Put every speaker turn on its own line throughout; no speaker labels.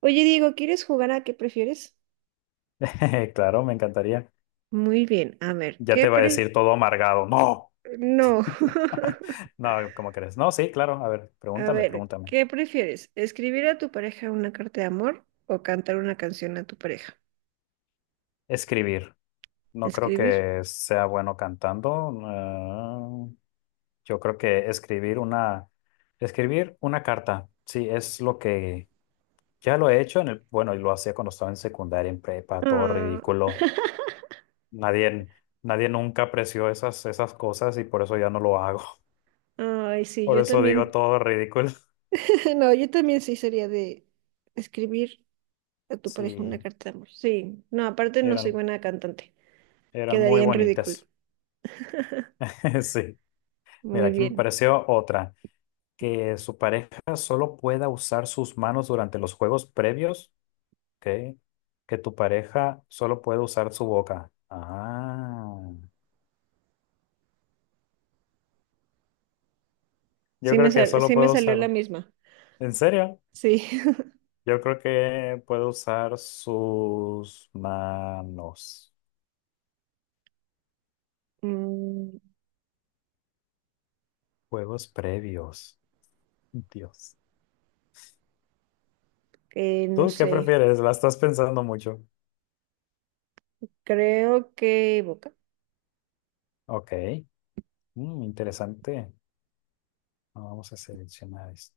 Oye, Diego, ¿quieres jugar a qué prefieres?
Claro, me encantaría.
Muy bien, a ver,
Ya
¿qué
te va a
pre...
decir todo amargado. No.
No.
No, ¿cómo crees? No, sí, claro. A ver,
A
pregúntame,
ver,
pregúntame.
¿qué prefieres? ¿Escribir a tu pareja una carta de amor o cantar una canción a tu pareja?
Escribir. No creo
Escribir.
que sea bueno cantando. Yo creo que escribir una carta. Sí, es lo que ya lo he hecho en el, bueno, y lo hacía cuando estaba en secundaria, en prepa, todo
Ah,
ridículo. Nadie, nadie nunca apreció esas cosas y por eso ya no lo hago.
ay, sí,
Por
yo
eso digo
también.
todo ridículo.
No, yo también sí sería de escribir a tu pareja una
Sí,
carta de amor. Sí, no, aparte no soy
eran.
buena cantante.
Eran muy
Quedaría en ridículo.
bonitas. Sí. Mira,
Muy
aquí me
bien.
pareció otra, que su pareja solo pueda usar sus manos durante los juegos previos, ¿ok? Que tu pareja solo puede usar su boca. Yo creo que solo
Sí me
puedo
salió la
usar.
misma.
¿En serio?
Sí.
Yo creo que puedo usar sus manos.
Mm,
Juegos previos. Dios.
no
¿Tú qué
sé.
prefieres? La estás pensando mucho.
Creo que Boca.
Ok. Interesante. Vamos a seleccionar esto.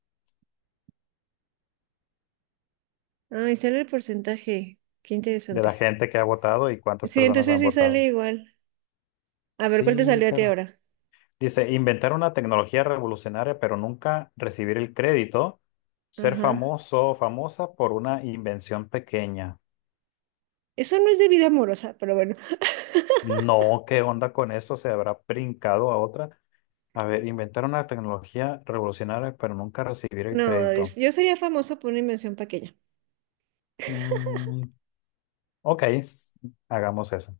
Ah, y sale el porcentaje. Qué
De la
interesante.
gente que ha votado y cuántas
Sí,
personas
entonces
han
sí sale
votado.
igual. A ver, ¿cuál te
Sí,
salió a ti
claro.
ahora?
Dice, inventar una tecnología revolucionaria, pero nunca recibir el crédito, ser
Ajá.
famoso o famosa por una invención pequeña.
Eso no es de vida amorosa, pero bueno.
No, ¿qué onda con eso? ¿Se habrá brincado a otra? A ver, inventar una tecnología revolucionaria, pero nunca recibir el
No,
crédito.
yo sería famoso por una invención pequeña.
Mm, ok, hagamos eso,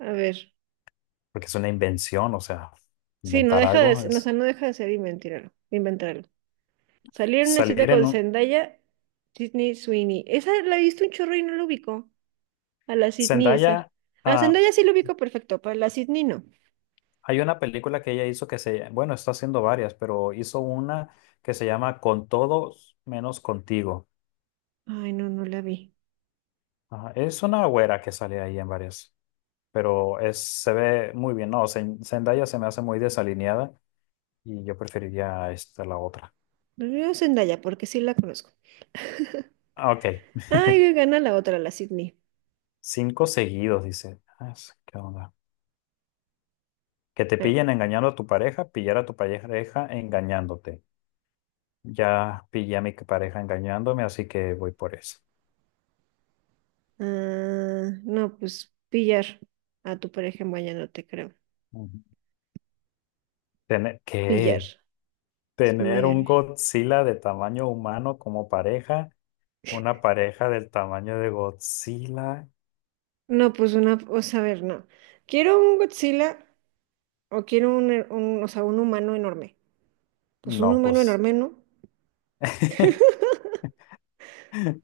A ver.
porque es una invención, o sea,
Sí, no
inventar
deja de,
algo
ser- o
es
sea, no deja de ser inventarlo, inventarlo. Salir en una cita
salir en
con
un...
Zendaya, Sydney Sweeney. Esa la he visto un chorro y no lo ubico. A la Sydney esa.
Zendaya...
A
ah,
Zendaya sí lo ubico perfecto, para la Sydney no.
hay una película que ella hizo que se, bueno, está haciendo varias, pero hizo una que se llama Con todos menos contigo.
Ay, no, no la vi.
Ajá, es una güera que sale ahí en varias, pero es, se ve muy bien. No, Zendaya se me hace muy desalineada y yo preferiría esta la otra.
Yo Zendaya, porque sí la conozco.
Ok,
Ay, gana la otra, la Sydney.
cinco seguidos, dice. Ah, ¿Qué onda? Que te
Ah,
pillen engañando a tu pareja, pillar a tu pareja engañándote. Ya pillé a mi pareja engañándome, así que voy por eso.
ah, no, pues pillar a tu pareja en baño, no te creo.
Ujú. Tener, ¿qué?
Pillar. Es
Tener un
mayor.
Godzilla de tamaño humano como pareja, una pareja del tamaño de Godzilla.
No, pues una, o sea, a ver, no. Quiero un Godzilla o quiero o sea, un humano enorme. Pues un
No,
humano
pues.
enorme, ¿no?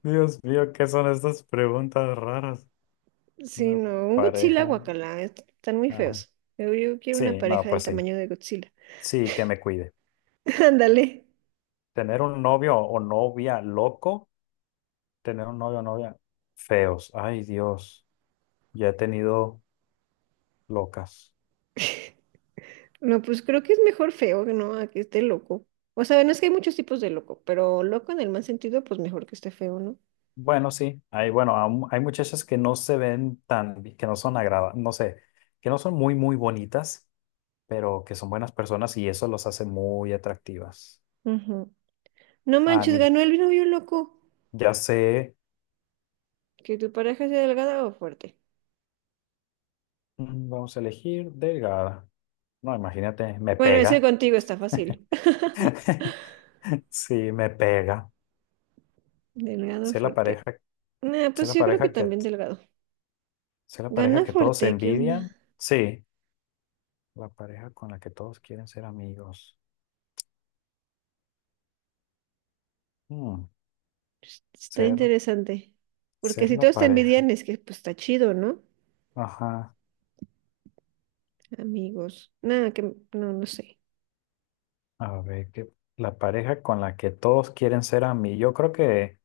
Dios mío, ¿qué son estas preguntas raras?
Sí,
Una
no, un Godzilla,
pareja.
guacala, están muy
Ajá.
feos. Yo quiero una
Sí, no,
pareja del
pues sí.
tamaño de Godzilla.
Sí, que me cuide.
Ándale.
Tener un novio o novia loco, tener un novio o novia feos. Ay, Dios, ya he tenido locas.
No, pues creo que es mejor feo que no a que esté loco. O sea, no es que hay muchos tipos de loco, pero loco en el mal sentido, pues mejor que esté feo, ¿no?
Bueno, sí, hay, bueno, aún hay muchachas que no se ven tan que no son agradables, no sé, que no son muy, muy bonitas, pero que son buenas personas y eso los hace muy atractivas.
Ujú. No
A
manches,
mí,
ganó el novio loco.
ya sé,
Que tu pareja sea delgada o fuerte.
vamos a elegir delgada. No, imagínate, me
Bueno, ese
pega.
contigo está fácil.
Sí, me pega.
Delgado o
Sé la pareja,
fuerte. Nah,
sé
pues
la
yo creo que
pareja que,
también delgado.
sé la pareja
Gana
que todos
fuerte, ¿qué onda?
envidian. Sí, la pareja con la que todos quieren ser amigos. Mm,
Está
ser,
interesante. Porque
ser
si
la
todos te envidian
pareja.
es que pues está chido, ¿no?
Ajá.
Amigos. Nada, que no, no sé.
A ver, que la pareja con la que todos quieren ser a mí. Yo creo que,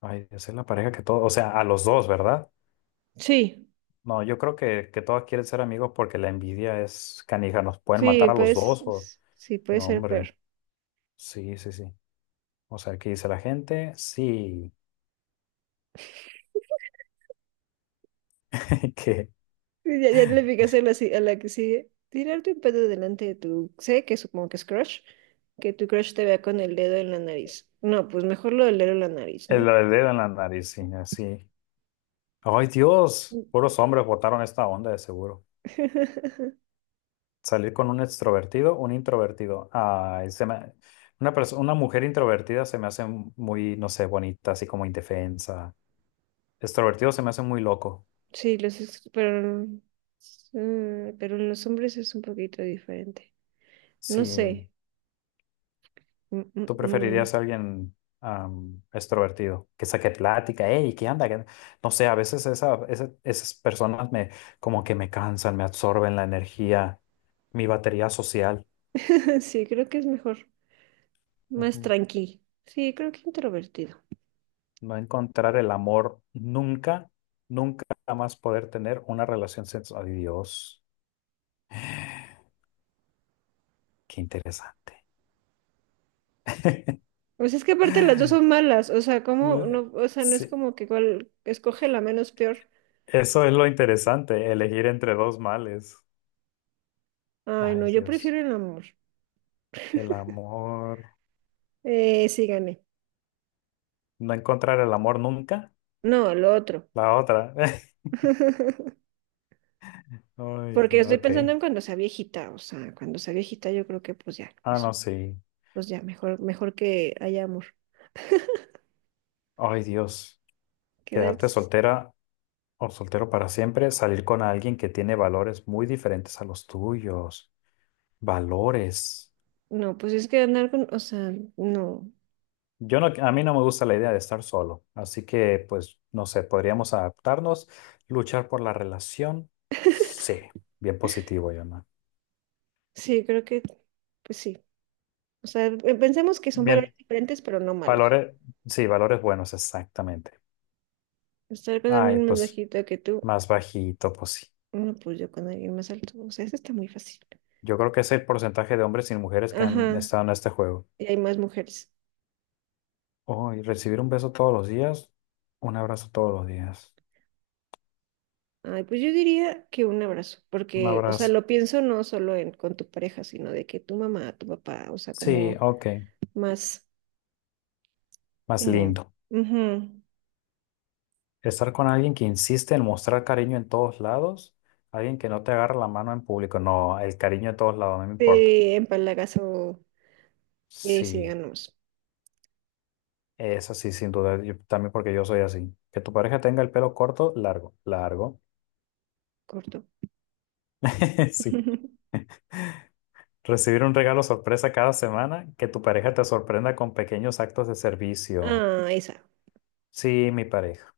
ay, esa es la pareja que todos, o sea, a los dos, ¿verdad?
Sí,
No, yo creo que todos quieren ser amigos porque la envidia es canija, nos pueden
sí,
matar a los
pues,
dos o...
sí, puede
No,
ser
hombre,
peor.
sí, sí, sí. O sea, ¿qué dice la gente? Sí, que
Sí, ya, ya le picas a la, si- a la que sigue. Tirarte un pedo delante de tu... Sé que supongo que es crush. Que tu crush te vea con el dedo en la nariz. No, pues mejor lo del dedo en la nariz,
el
¿no?
dedo en la nariz, sí, así. Ay, Dios, puros hombres votaron esta onda de seguro. Salir con un extrovertido, un introvertido. Ay, se me- una perso- una mujer introvertida se me hace muy, no sé, bonita, así como indefensa. Extrovertido se me hace muy loco.
Sí, pero... mm, pero en los hombres es un poquito diferente. No
Sí,
sé. Mm, mm,
tú
mm.
preferirías a alguien extrovertido, que saque plática, hey, ¿qué anda? ¿Qué- No sé, a veces esas personas me, como que me cansan, me absorben la energía, mi batería social.
Sí, creo que es mejor. Más tranqui. Sí, creo que introvertido.
No encontrar el amor nunca, nunca jamás poder tener una relación sexual. Ay, Dios, qué interesante.
Pues es que aparte las dos son malas. O sea, como... no, o sea, no es
Sí,
como que cuál escoge la menos peor.
eso es lo interesante, elegir entre dos males.
Ay,
Ay,
no, yo
Dios,
prefiero el amor.
el amor,
Sí, gané.
no encontrar el amor nunca,
No, lo otro.
la otra. Ay,
Porque
Dios,
estoy
ok.
pensando en cuando sea viejita, o sea, cuando sea viejita yo creo que pues ya,
Ah,
eso,
no, sí.
pues ya, mejor, mejor que haya amor.
Ay, Dios,
¿Qué tal?
quedarte soltera o soltero para siempre, salir con alguien que tiene valores muy diferentes a los tuyos. Valores.
No, pues es que andar con, o sea, no.
Yo no, a mí no me gusta la idea de estar solo, así que pues no sé, podríamos adaptarnos, luchar por la relación. Sí, bien positivo, Yona.
Sí, creo que, pues sí. O sea, pensemos que son valores
Bien,
diferentes, pero no malos.
valores, sí, valores buenos, exactamente.
Estar con
Ay,
alguien más
pues
bajito que tú,
más bajito, pues sí.
no, pues yo con alguien más alto. O sea, eso está muy fácil.
Yo creo que es el porcentaje de hombres y mujeres que han
Ajá,
estado en este juego.
y hay más mujeres.
Oh, y recibir un beso todos los días, un abrazo todos los días,
Ay, pues yo diría que un abrazo,
un
porque, o sea,
abrazo.
lo pienso no solo en con tu pareja, sino de que tu mamá, tu papá, o sea,
Sí,
como
ok,
más,
más
como,
lindo.
ujú,
Estar con alguien que insiste en mostrar cariño en todos lados, alguien que no te agarra la mano en público, no, el cariño en todos lados, no me importa.
sí, empalagazo,
Sí,
síganos,
es así sin duda, yo- también porque yo soy así. Que tu pareja tenga el pelo corto, largo, largo.
corto.
Sí. Recibir un regalo sorpresa cada semana, que tu pareja te sorprenda con pequeños actos de servicio.
Ah, esa,
Sí, mi pareja.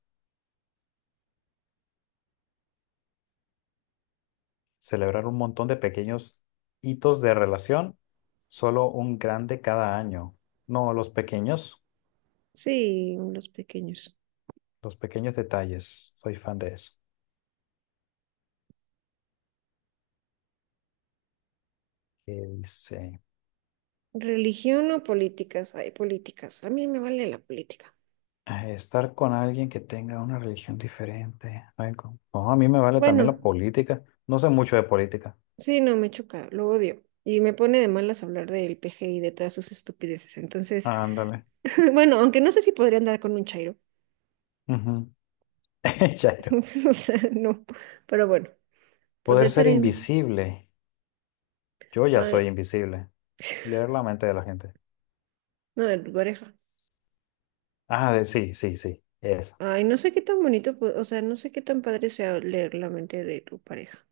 Celebrar un montón de pequeños hitos de relación, solo un grande cada año. No, los pequeños.
sí, los pequeños.
Los pequeños detalles, soy fan de eso. Que dice,
Religión o políticas, hay políticas, a mí me vale la política.
ah, estar con alguien que tenga una religión diferente. Ay, no, a mí me vale también la
Bueno,
política. No sé mucho de política.
sí, no, me choca, lo odio. Y me pone de malas hablar del PG y de todas sus estupideces. Entonces,
Ándale.
bueno, aunque no sé si podría andar con un chairo.
Ujú. Chairo.
O sea, no. Pero bueno,
Poder
poder ser...
ser
in-
invisible. Yo ya soy
ay,
invisible. Leer la mente de la gente.
no, de tu pareja.
Ah, sí, sí, sí. Esa.
Ay, no sé qué tan bonito, o sea, no sé qué tan padre sea leer la mente de tu pareja.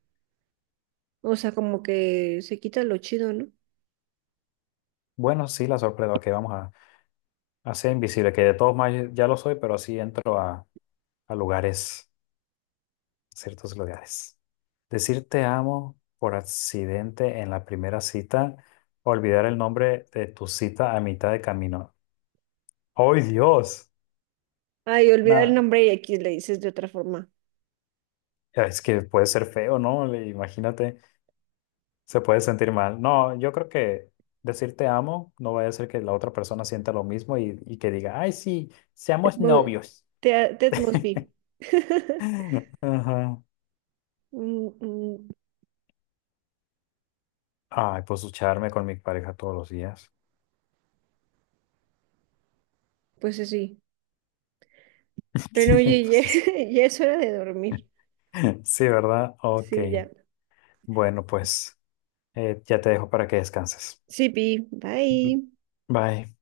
O sea, como que se quita lo chido, ¿no?
Bueno, sí, la sorpresa que vamos a ser invisible, que de todos modos ya lo soy, pero así entro a lugares. Ciertos lugares. Decir te amo por accidente en la primera cita, olvidar el nombre de tu cita a mitad de camino. ¡Ay, Dios!
Ay, olvidar el
Nah,
nombre y aquí le dices de otra forma.
es que puede ser feo, ¿no? Imagínate, se puede sentir mal. No, yo creo que decir te amo no vaya a ser que la otra persona sienta lo mismo y que diga, ay, sí,
Ted
seamos
Mo-
novios.
Ted Mosby.
Ajá.
Mm, mm,
Ay, pues ducharme con mi pareja todos los días.
pues así. Pero oye, ya,
Pues,
ya es hora de dormir.
sí, ¿verdad? Ok.
Sí, ya.
Bueno, pues. Ya te dejo para que descanses.
Sí, Pi, bye.
Bye.